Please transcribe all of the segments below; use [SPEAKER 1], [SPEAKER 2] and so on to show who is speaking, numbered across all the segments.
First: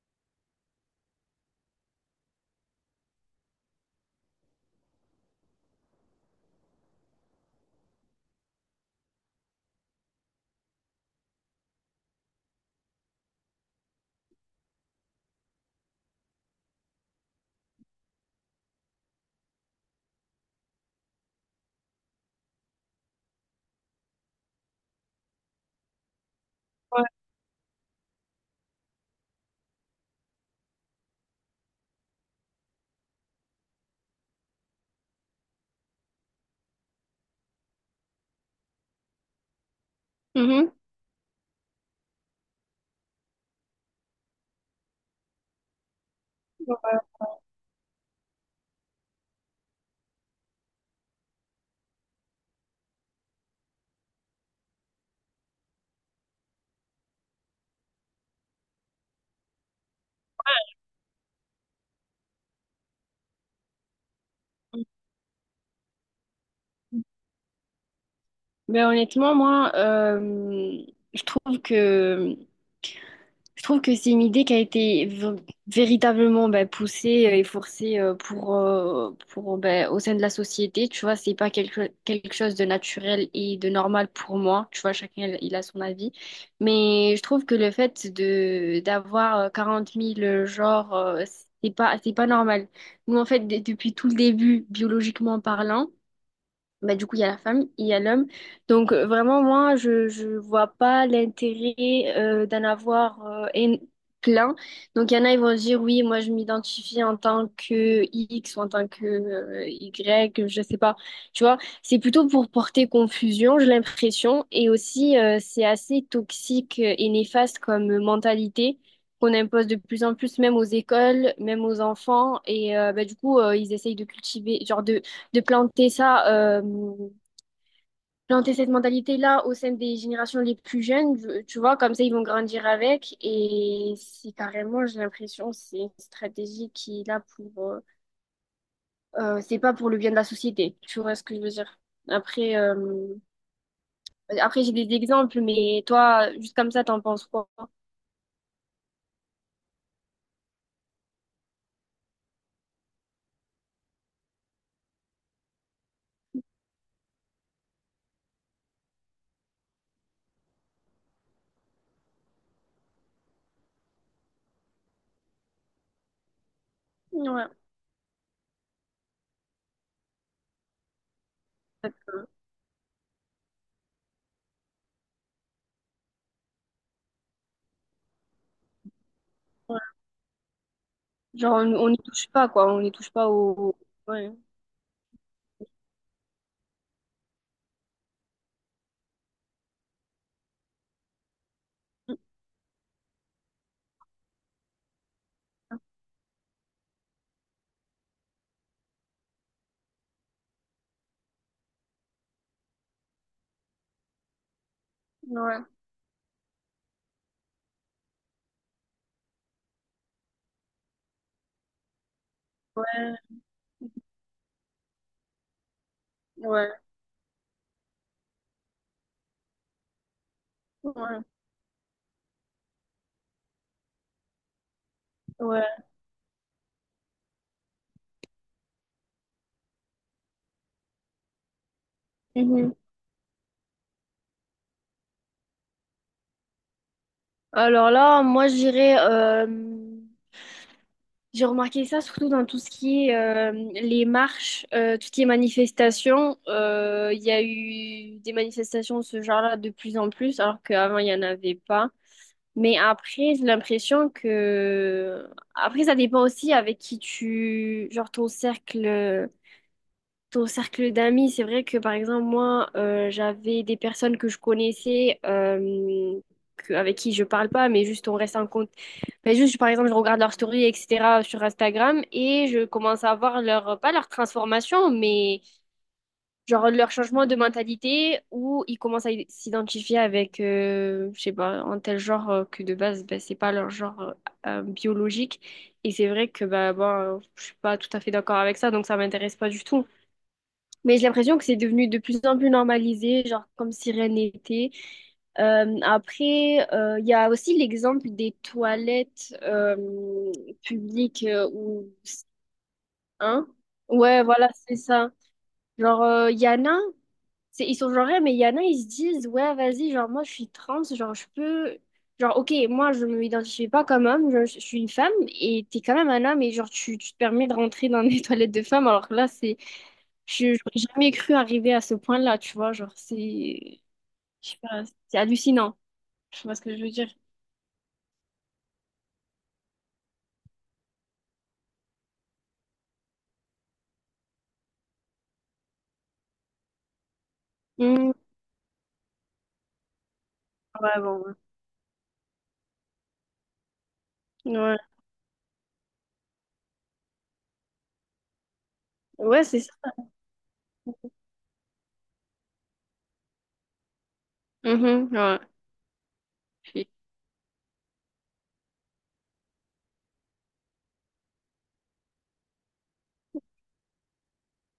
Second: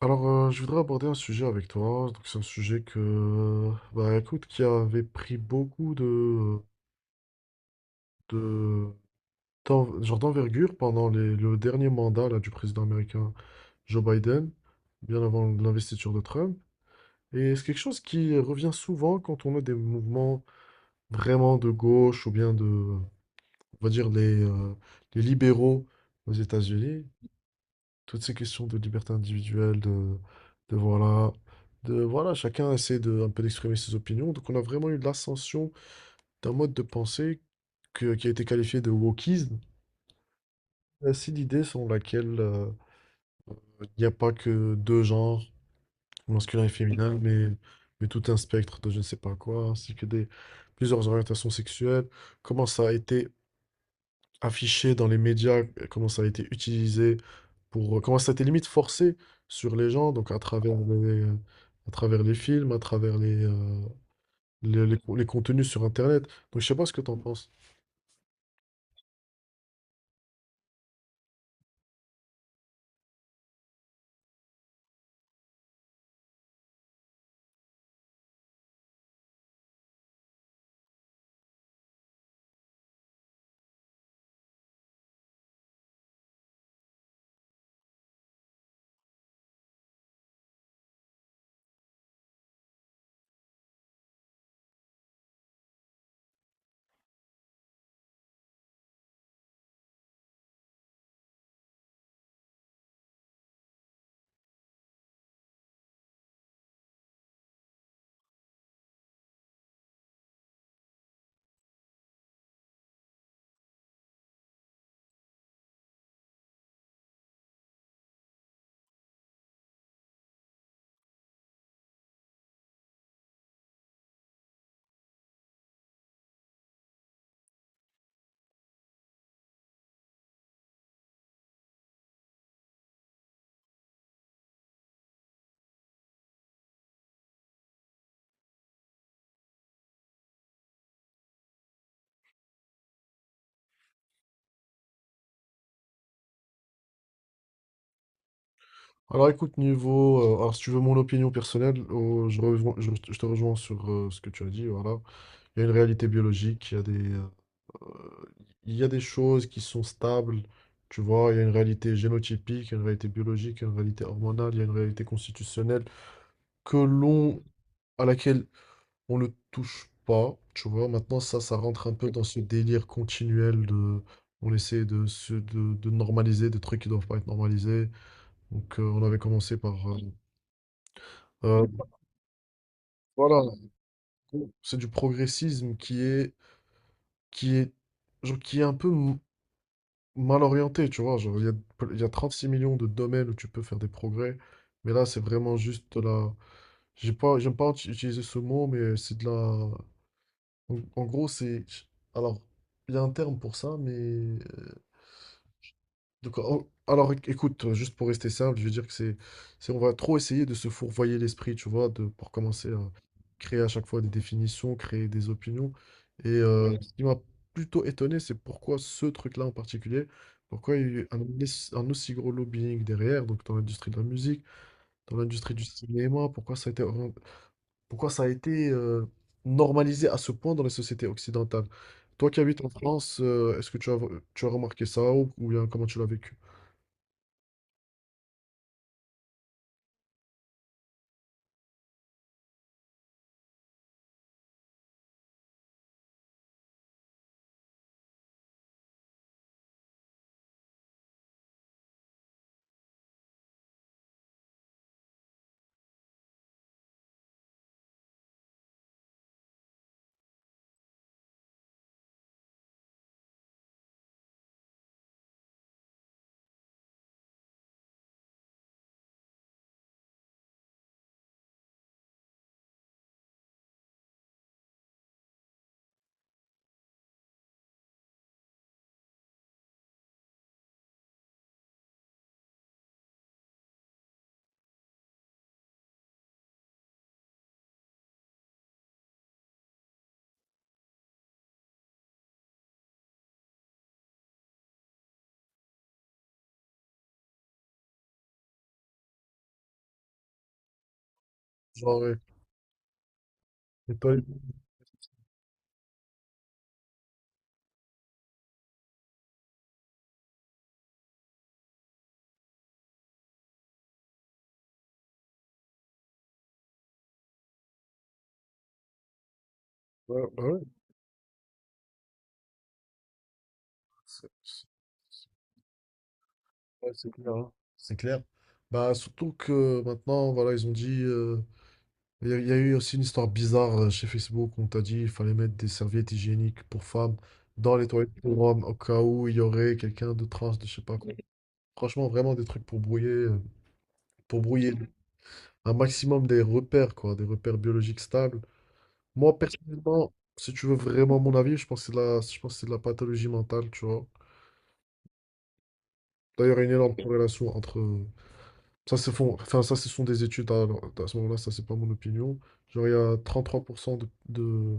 [SPEAKER 1] Je voudrais aborder un sujet avec toi. Donc, c'est un sujet que, écoute, qui avait pris beaucoup de, d'en- genre d'envergure pendant le dernier mandat là, du président américain Joe Biden, bien avant l'investiture de Trump. Et c'est quelque chose qui revient souvent quand on a des mouvements vraiment de gauche ou bien de, on va dire, les libéraux aux États-Unis.
[SPEAKER 2] Ouais.
[SPEAKER 1] Toutes ces questions de liberté individuelle, de voilà, de voilà, chacun essaie de, un peu d'exprimer ses opinions. Donc on a vraiment eu l'ascension d'un mode de pensée qui a été qualifié de wokisme.
[SPEAKER 2] Mhm.
[SPEAKER 1] C'est l'idée selon laquelle il n'y a pas que deux genres, masculin et
[SPEAKER 2] Ouais.
[SPEAKER 1] féminin, mais tout un spectre de je ne sais pas quoi, ainsi que des, plusieurs orientations sexuelles. Comment ça a été affiché dans les médias, comment ça a été utilisé comment ça a été limite forcé sur les gens, donc à travers à travers les films, à travers les contenus sur Internet. Donc je sais pas ce que
[SPEAKER 2] Mhm.
[SPEAKER 1] t'en penses.
[SPEAKER 2] Mais honnêtement, moi, je trouve que je trouve que c'est une idée qui a été véritablement ben, poussée et forcée pour ben, au sein de la société. Tu vois, c'est pas quelque chose de naturel et de normal pour moi. Tu vois, chacun il a son avis. Mais je trouve que le fait de d'avoir 40 000 genres, c'est pas normal. Nous, en fait, depuis tout le début, biologiquement parlant. Bah, du coup, il y a la femme et il y a l'homme. Donc, vraiment, moi, je vois pas l'intérêt d'en avoir plein. Donc, il y en a, ils vont se dire, oui, moi, je m'identifie en tant que X ou en tant que Y, je sais pas. Tu vois, c'est plutôt pour porter confusion, j'ai l'impression. Et aussi, c'est assez toxique et néfaste comme mentalité qu'on impose de plus en plus, même aux écoles, même aux enfants. Et bah, du coup, ils essayent de cultiver, genre de planter ça, planter cette mentalité-là au sein des générations les plus jeunes, tu vois, comme ça ils vont grandir avec. Et c'est carrément, j'ai l'impression, c'est une stratégie qui est là pour, c'est pas pour le bien de la société. Tu vois ce que je veux dire? Après, euh, après, j'ai des exemples, mais toi, juste comme ça, t'en penses quoi?
[SPEAKER 1] Alors écoute, alors si tu veux mon opinion personnelle, je te rejoins sur ce que tu as dit, voilà. Il y a une réalité biologique, euh, il y a des choses qui sont stables, tu vois, il y a une réalité génotypique, il y a une réalité biologique, il y a une réalité hormonale, il y a une réalité constitutionnelle que l'on
[SPEAKER 2] Ouais.
[SPEAKER 1] à laquelle on ne touche pas, tu vois. Maintenant, ça rentre un peu dans ce délire continuel de... On essaie de normaliser des trucs qui doivent pas être normalisés. Donc, on avait commencé
[SPEAKER 2] Ouais.
[SPEAKER 1] par...
[SPEAKER 2] Genre,
[SPEAKER 1] euh,
[SPEAKER 2] on n'y touche pas, quoi. On n'y touche pas
[SPEAKER 1] voilà,
[SPEAKER 2] au. Ouais.
[SPEAKER 1] c'est du progressisme qui est, qui est un peu mal orienté, tu vois. Genre, il y a 36 millions de domaines où tu peux faire des progrès. Mais là, c'est vraiment juste de la... J'ai pas, j'aime pas utiliser ce mot, mais c'est de la... En, en gros, c'est. Alors, il y a un terme pour ça, mais.
[SPEAKER 2] Ouais.
[SPEAKER 1] De quoi- oh, alors, éc- écoute, juste pour rester simple, je veux dire que c'est. On va trop essayer de se fourvoyer l'esprit, tu vois, de, pour commencer à
[SPEAKER 2] Ouais.
[SPEAKER 1] créer à chaque fois des définitions, créer des opinions. Et
[SPEAKER 2] Ouais.
[SPEAKER 1] Ce qui m'a plutôt étonné, c'est pourquoi ce truc-là en particulier, pourquoi il y a eu
[SPEAKER 2] Ouais.
[SPEAKER 1] un aussi gros lobbying derrière, donc dans l'industrie de la musique, dans l'industrie du
[SPEAKER 2] Ouais.
[SPEAKER 1] cinéma, pourquoi ça a été orienté, pourquoi ça a été normalisé à ce point dans les sociétés occidentales? Toi qui habites en
[SPEAKER 2] Mhm.
[SPEAKER 1] France, est-ce que tu as remarqué ça ou bien comment tu l'as vécu?
[SPEAKER 2] Alors là, moi, je dirais, j'ai remarqué ça surtout dans tout ce qui est les marches, tout ce qui est manifestations. Il y a eu des manifestations de ce genre-là de plus en plus, alors qu'avant, il n'y en avait pas. Mais après, j'ai l'impression que... Après, ça dépend aussi avec qui tu... Genre ton cercle d'amis, c'est vrai que par exemple, moi, j'avais des personnes que je connaissais, avec qui je parle pas, mais juste on reste en compte. Mais juste, par exemple, je regarde leurs stories, etc., sur Instagram et je commence à voir leur, pas leur transformation, mais genre leur changement de mentalité où ils commencent à s'identifier avec, je sais pas, un tel genre que de base, ben, c'est pas leur genre biologique. Et c'est vrai que, bah, bon, je suis pas tout à fait d'accord avec ça, donc ça m'intéresse pas du tout. Mais j'ai l'impression que c'est devenu de plus en plus normalisé, genre comme si rien n'était. Après, il y a aussi l'exemple des toilettes publiques ou
[SPEAKER 1] Genre, euh,
[SPEAKER 2] hein?
[SPEAKER 1] et toi-
[SPEAKER 2] Ouais, voilà, c'est ça. Genre, il y en a, c'est, ils sont genre, ouais, mais il y en a, ils se disent, ouais, vas-y, genre, moi, je suis trans, genre, je peux... Genre, ok, moi, je ne m'identifie pas comme homme, je suis une femme, et t'es quand même un homme, et genre, tu te permets de rentrer dans des toilettes de femmes, alors que là, c'est...
[SPEAKER 1] ouais, bah
[SPEAKER 2] Je n'aurais
[SPEAKER 1] ouais,
[SPEAKER 2] jamais cru arriver à ce point-là, tu vois. Genre, c'est.
[SPEAKER 1] c'est
[SPEAKER 2] Je sais
[SPEAKER 1] c'est-
[SPEAKER 2] pas, c'est hallucinant. Je sais pas ce que je
[SPEAKER 1] ouais,
[SPEAKER 2] veux dire.
[SPEAKER 1] c'est clair, hein. C'est clair. Bah, surtout que maintenant, voilà, ils ont dit. Il y a eu aussi une histoire bizarre chez Facebook. On t'a dit qu'il fallait mettre des serviettes hygiéniques pour femmes dans les toilettes
[SPEAKER 2] Mmh,
[SPEAKER 1] pour hommes au cas où il y aurait quelqu'un de trans, de je sais pas
[SPEAKER 2] ouais,
[SPEAKER 1] quoi.
[SPEAKER 2] bon, ouais.
[SPEAKER 1] Franchement, vraiment des trucs pour pour brouiller
[SPEAKER 2] Ouais,
[SPEAKER 1] un maximum des repères, quoi, des repères biologiques stables. Moi,
[SPEAKER 2] ouais, c'est ça.
[SPEAKER 1] personnellement, si tu veux vraiment mon avis, je pense que c'est de la pathologie mentale, tu vois.
[SPEAKER 2] Mhm, ouais.
[SPEAKER 1] D'ailleurs, il y a une
[SPEAKER 2] Puis-
[SPEAKER 1] énorme corrélation entre... Ça, c'est ça, ce sont des études, à ce moment-là, ça, c'est pas mon opinion. Genre, il y a 33%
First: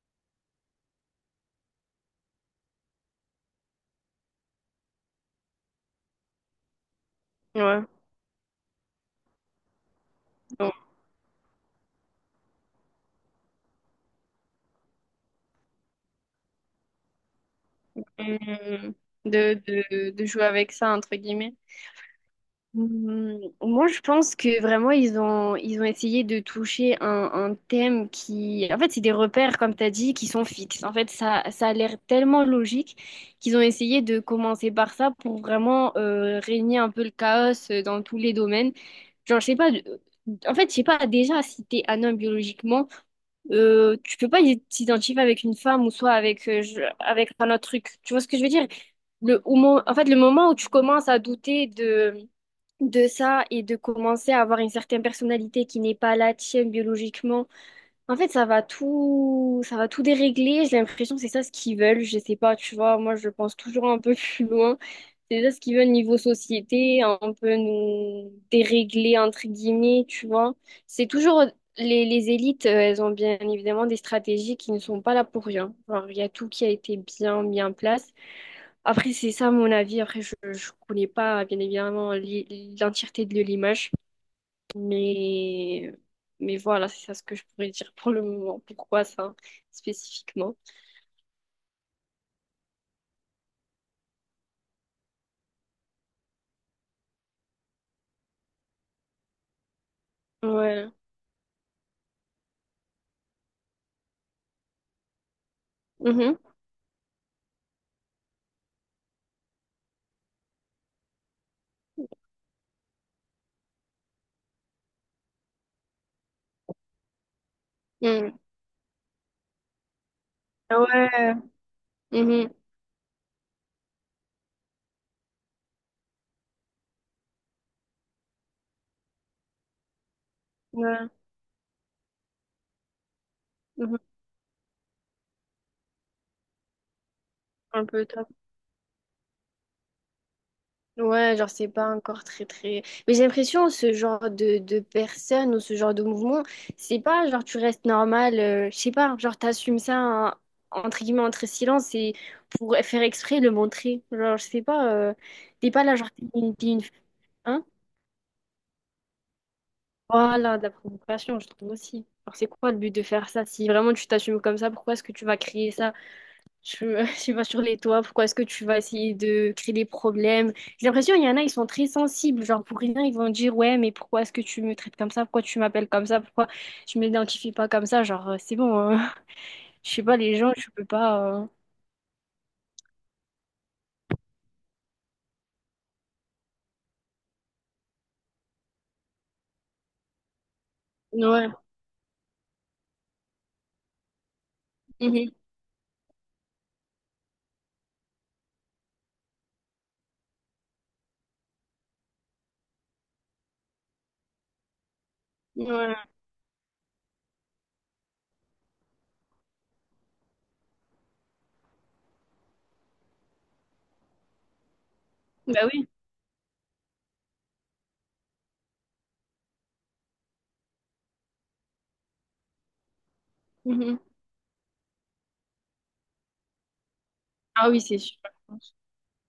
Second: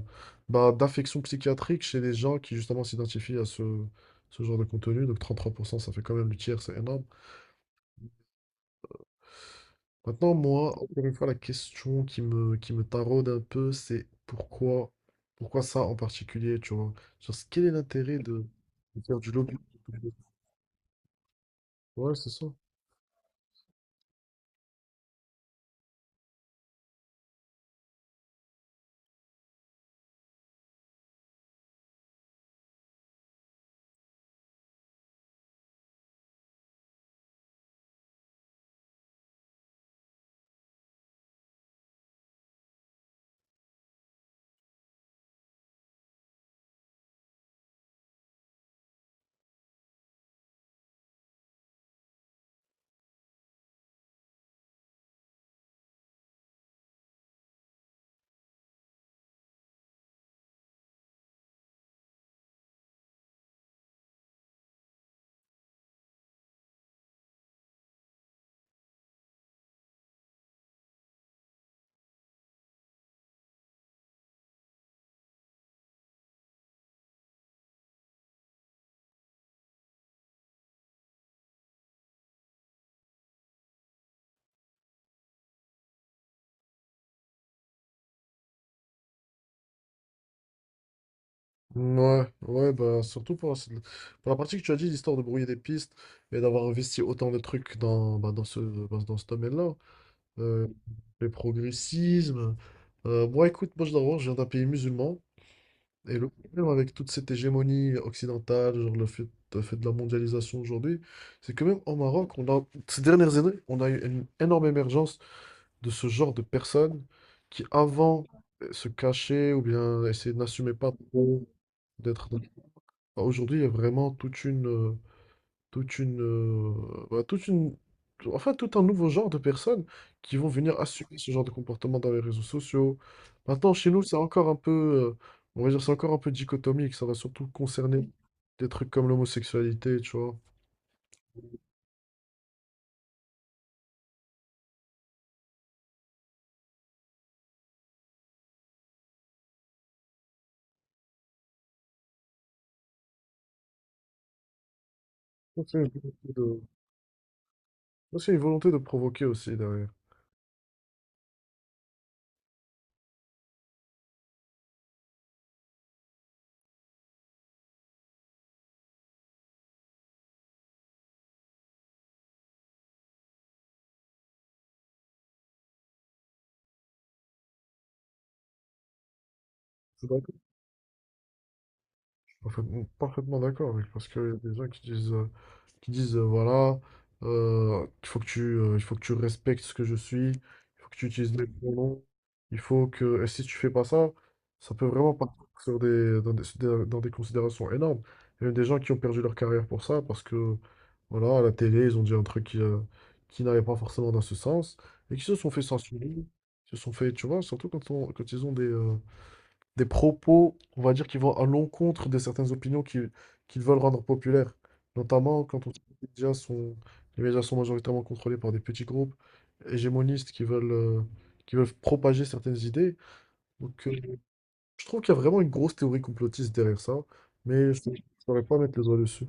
[SPEAKER 1] bah, d'affections psychiatriques chez les gens qui, justement, s'identifient à ce genre de contenu. Donc, 33% ça fait quand même le tiers, c'est énorme.
[SPEAKER 2] ouais.
[SPEAKER 1] Maintenant, moi,
[SPEAKER 2] Bon.
[SPEAKER 1] encore une fois, la question qui me taraude un peu, pourquoi ça en particulier, tu vois? Quel est l'intérêt
[SPEAKER 2] Mmh,
[SPEAKER 1] de faire du
[SPEAKER 2] De,
[SPEAKER 1] lobby?
[SPEAKER 2] de, de jouer avec ça, entre guillemets.
[SPEAKER 1] Ouais, c'est ça.
[SPEAKER 2] Hmm, moi, je pense que vraiment, ils ont essayé de toucher un thème qui... En fait, c'est des repères, comme tu as dit, qui sont fixes. En fait, ça a l'air tellement logique qu'ils ont essayé de commencer par ça pour vraiment régner un peu le chaos dans tous les domaines. Genre, je sais pas... En fait, je sais pas, déjà, si t'es un homme biologiquement, tu peux pas t'identifier avec une femme ou soit avec, avec un autre truc. Tu vois ce que je veux dire? En fait, le moment où tu commences à douter de ça et de commencer à avoir une certaine personnalité qui n'est pas la tienne biologiquement. En fait, ça va tout dérégler. J'ai l'impression que c'est ça ce qu'ils veulent. Je sais pas, tu vois, moi je pense toujours un peu plus loin. C'est ça ce qu'ils veulent niveau société, un peu nous dérégler entre guillemets, tu vois. C'est toujours les élites, elles ont bien évidemment des stratégies qui ne sont pas là pour rien. Genre, il y a tout qui a été bien mis en place. Après, c'est ça mon avis. Après, je ne connais pas, bien évidemment, l'entièreté de l'image. Mais, mais, voilà, c'est ça ce que je pourrais dire pour le moment. Pourquoi ça, spécifiquement?
[SPEAKER 1] Ouais, ouais, bah surtout pour la partie que tu as dit, l'histoire de brouiller des pistes et d'avoir investi autant de trucs dans, bah, dans ce domaine-là. Euh,
[SPEAKER 2] Ouais.
[SPEAKER 1] le progressisme. Moi, écoute, moi, je d'abord, je viens d'un pays musulman. Et le
[SPEAKER 2] Mhm.
[SPEAKER 1] problème avec toute cette hégémonie occidentale, le fait de la mondialisation aujourd'hui, c'est que même au Maroc, on a, ces dernières années, on a eu une énorme émergence de ce genre de personnes qui avant
[SPEAKER 2] Mm.
[SPEAKER 1] se cachaient ou bien essayaient de n'assumer
[SPEAKER 2] Ah,
[SPEAKER 1] pas
[SPEAKER 2] ouais.
[SPEAKER 1] trop d'être...
[SPEAKER 2] Mhm.
[SPEAKER 1] bah, aujourd'hui, il y a vraiment toute une, bah, toute une, tout- enfin, tout un nouveau genre de personnes qui vont venir
[SPEAKER 2] Ouais.
[SPEAKER 1] assumer ce genre de comportement dans les réseaux sociaux. Maintenant, chez
[SPEAKER 2] Mhm.
[SPEAKER 1] nous, c'est encore un peu, on va dire, c'est encore un peu dichotomique. Ça va surtout
[SPEAKER 2] Un peu.
[SPEAKER 1] concerner des trucs comme l'homosexualité, tu vois.
[SPEAKER 2] Ouais, genre, c'est pas encore très, très... Mais j'ai l'impression, ce genre de personnes ou ce genre de mouvement, c'est pas genre, tu restes normal, je sais pas, genre, t'assumes ça, hein, entre guillemets, entre silence et pour faire exprès, le montrer. Genre, je sais pas,
[SPEAKER 1] Ça,
[SPEAKER 2] t'es
[SPEAKER 1] C'est
[SPEAKER 2] pas
[SPEAKER 1] une
[SPEAKER 2] là, genre,
[SPEAKER 1] volonté de,
[SPEAKER 2] hein?
[SPEAKER 1] ça, c'est une volonté de provoquer aussi derrière.
[SPEAKER 2] Voilà, de la provocation, je trouve aussi. Alors, c'est quoi le but de faire ça? Si vraiment tu t'assumes comme ça, pourquoi est-ce que tu vas créer ça? Je, je sais pas sur les toits, pourquoi est-ce que tu vas essayer de créer des problèmes? J'ai l'impression il y en a, ils sont très sensibles, genre pour rien, ils vont dire ouais, mais pourquoi est-ce que tu me traites comme ça? Pourquoi tu m'appelles comme ça? Pourquoi je m'identifie pas comme ça? Genre c'est bon, hein. Je sais pas les gens, tu peux pas.
[SPEAKER 1] Parfaitement, parfaitement d'accord avec parce qu'il y a des gens qui disent voilà il faut que tu respectes ce que je suis, il faut que tu utilises mes
[SPEAKER 2] Ouais.
[SPEAKER 1] pronoms, il faut que et si tu fais pas ça, ça peut vraiment
[SPEAKER 2] Mhm.
[SPEAKER 1] partir dans des considérations énormes. Il y a même des gens qui ont perdu leur carrière pour ça parce que voilà à la télé ils ont dit un truc qui n'allait pas forcément dans ce sens et qui se sont fait
[SPEAKER 2] Ouais.
[SPEAKER 1] censurer, se sont fait tu vois surtout quand quand ils ont des propos, on va dire, qui vont à l'encontre de certaines opinions qu'ils veulent rendre populaires. Notamment
[SPEAKER 2] Bah
[SPEAKER 1] quand on sait
[SPEAKER 2] oui.
[SPEAKER 1] que les médias sont majoritairement contrôlés par des petits groupes hégémonistes qui qui veulent propager certaines idées. Donc,
[SPEAKER 2] Mhm.
[SPEAKER 1] je trouve qu'il y a vraiment une grosse théorie complotiste derrière ça,
[SPEAKER 2] Ah
[SPEAKER 1] mais
[SPEAKER 2] oui,
[SPEAKER 1] je ne
[SPEAKER 2] c'est sûr.
[SPEAKER 1] saurais pas mettre les doigts dessus.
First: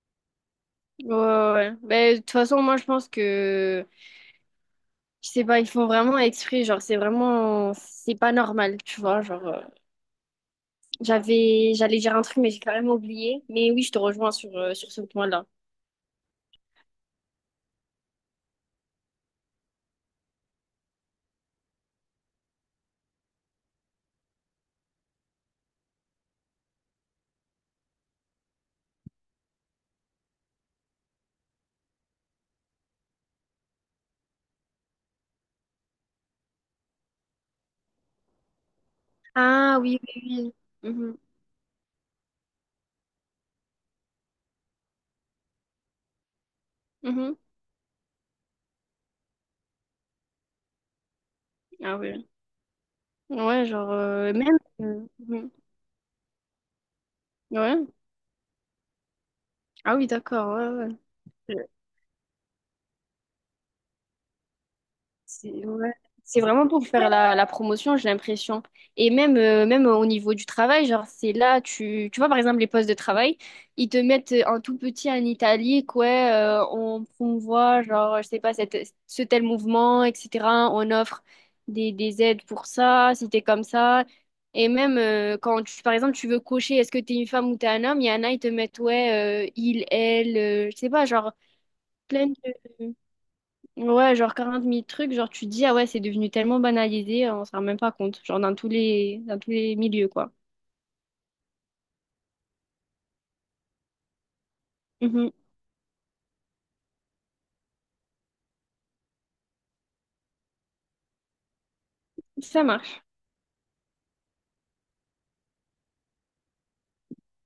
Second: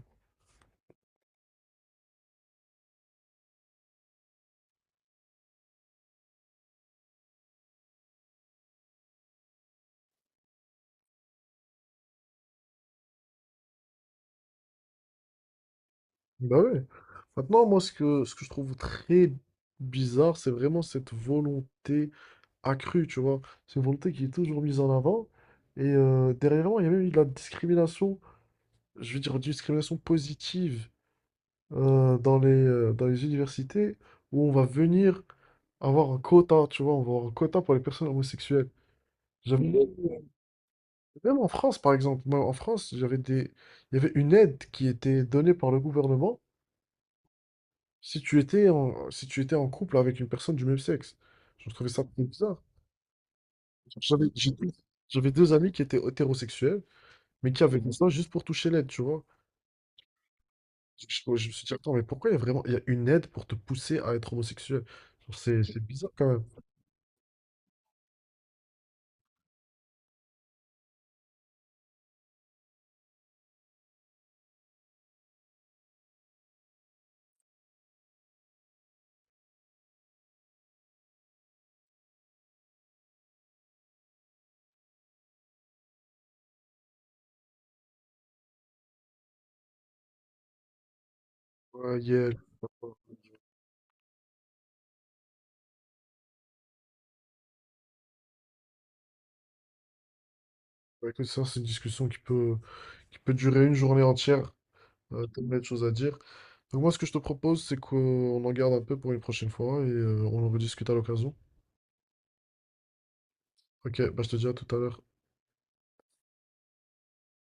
[SPEAKER 2] Ouais, ouais, ouais. Ben, de toute façon, moi, je pense que, je sais pas, ils font vraiment exprès, genre, c'est vraiment, c'est pas normal, tu vois, genre. J'avais, j'allais dire un truc, mais j'ai carrément oublié. Mais oui, je te rejoins sur ce point-là.
[SPEAKER 1] Bah ouais. Maintenant, moi, ce que je trouve très bizarre, c'est vraiment cette volonté accrue, tu vois. C'est une volonté qui est toujours mise en avant. Et derrière moi, il y a même eu de la discrimination, je veux dire, une discrimination positive dans les universités où on va venir avoir un quota, tu vois, on va avoir un quota pour les personnes homosexuelles. J'avais
[SPEAKER 2] Ah
[SPEAKER 1] même
[SPEAKER 2] oui, oui, oui. Mhm,
[SPEAKER 1] même en France, par exemple, moi, en France, il y avait une aide qui était donnée par le gouvernement
[SPEAKER 2] mhm.
[SPEAKER 1] si tu étais si tu étais en couple avec une personne du même sexe. Je trouvais
[SPEAKER 2] Ah
[SPEAKER 1] ça très
[SPEAKER 2] oui.
[SPEAKER 1] bizarre.
[SPEAKER 2] Ouais, genre,
[SPEAKER 1] J'avais j'ai
[SPEAKER 2] même.
[SPEAKER 1] deux j'avais
[SPEAKER 2] Mhm.
[SPEAKER 1] deux amis qui étaient hétérosexuels, mais qui avait
[SPEAKER 2] Ouais.
[SPEAKER 1] fait ça juste pour toucher l'aide, tu vois.
[SPEAKER 2] Ah oui, d'accord, ouais,
[SPEAKER 1] Parce je me suis
[SPEAKER 2] ouais.
[SPEAKER 1] dit, attends, mais pourquoi il y a une aide pour te pousser à être homosexuel? Genre,
[SPEAKER 2] C'est
[SPEAKER 1] C'est c'est
[SPEAKER 2] ouais.
[SPEAKER 1] bizarre quand
[SPEAKER 2] C'est
[SPEAKER 1] même.
[SPEAKER 2] vraiment pour faire la promotion, j'ai l'impression. Et même, même au niveau du travail, genre, c'est là, tu vois, par exemple, les postes de travail, ils te mettent un tout petit en italique, ouais, on promouvoit, genre, je sais pas, ce tel mouvement, etc. On offre des aides pour ça, si t'es comme ça. Et même quand, par exemple, tu veux cocher, est-ce que t'es une femme ou t'es un homme, il y en a, ils te mettent, ouais, il, elle, je sais pas, genre,
[SPEAKER 1] Ouais,
[SPEAKER 2] plein
[SPEAKER 1] il
[SPEAKER 2] de... Ouais, genre 40 000 trucs, genre tu te dis, ah ouais, c'est devenu tellement banalisé, on s'en rend même pas compte, genre dans tous les milieux, quoi.
[SPEAKER 1] ouais, écoute, ça, c'est une discussion qui peut durer une journée entière.
[SPEAKER 2] Mhm.
[SPEAKER 1] Tellement de choses à dire. Donc moi, ce que je te propose, c'est qu'on en garde un peu pour une prochaine fois et on en rediscute à l'occasion.
[SPEAKER 2] Ça marche.
[SPEAKER 1] Ok, bah je te dis à tout à l'heure.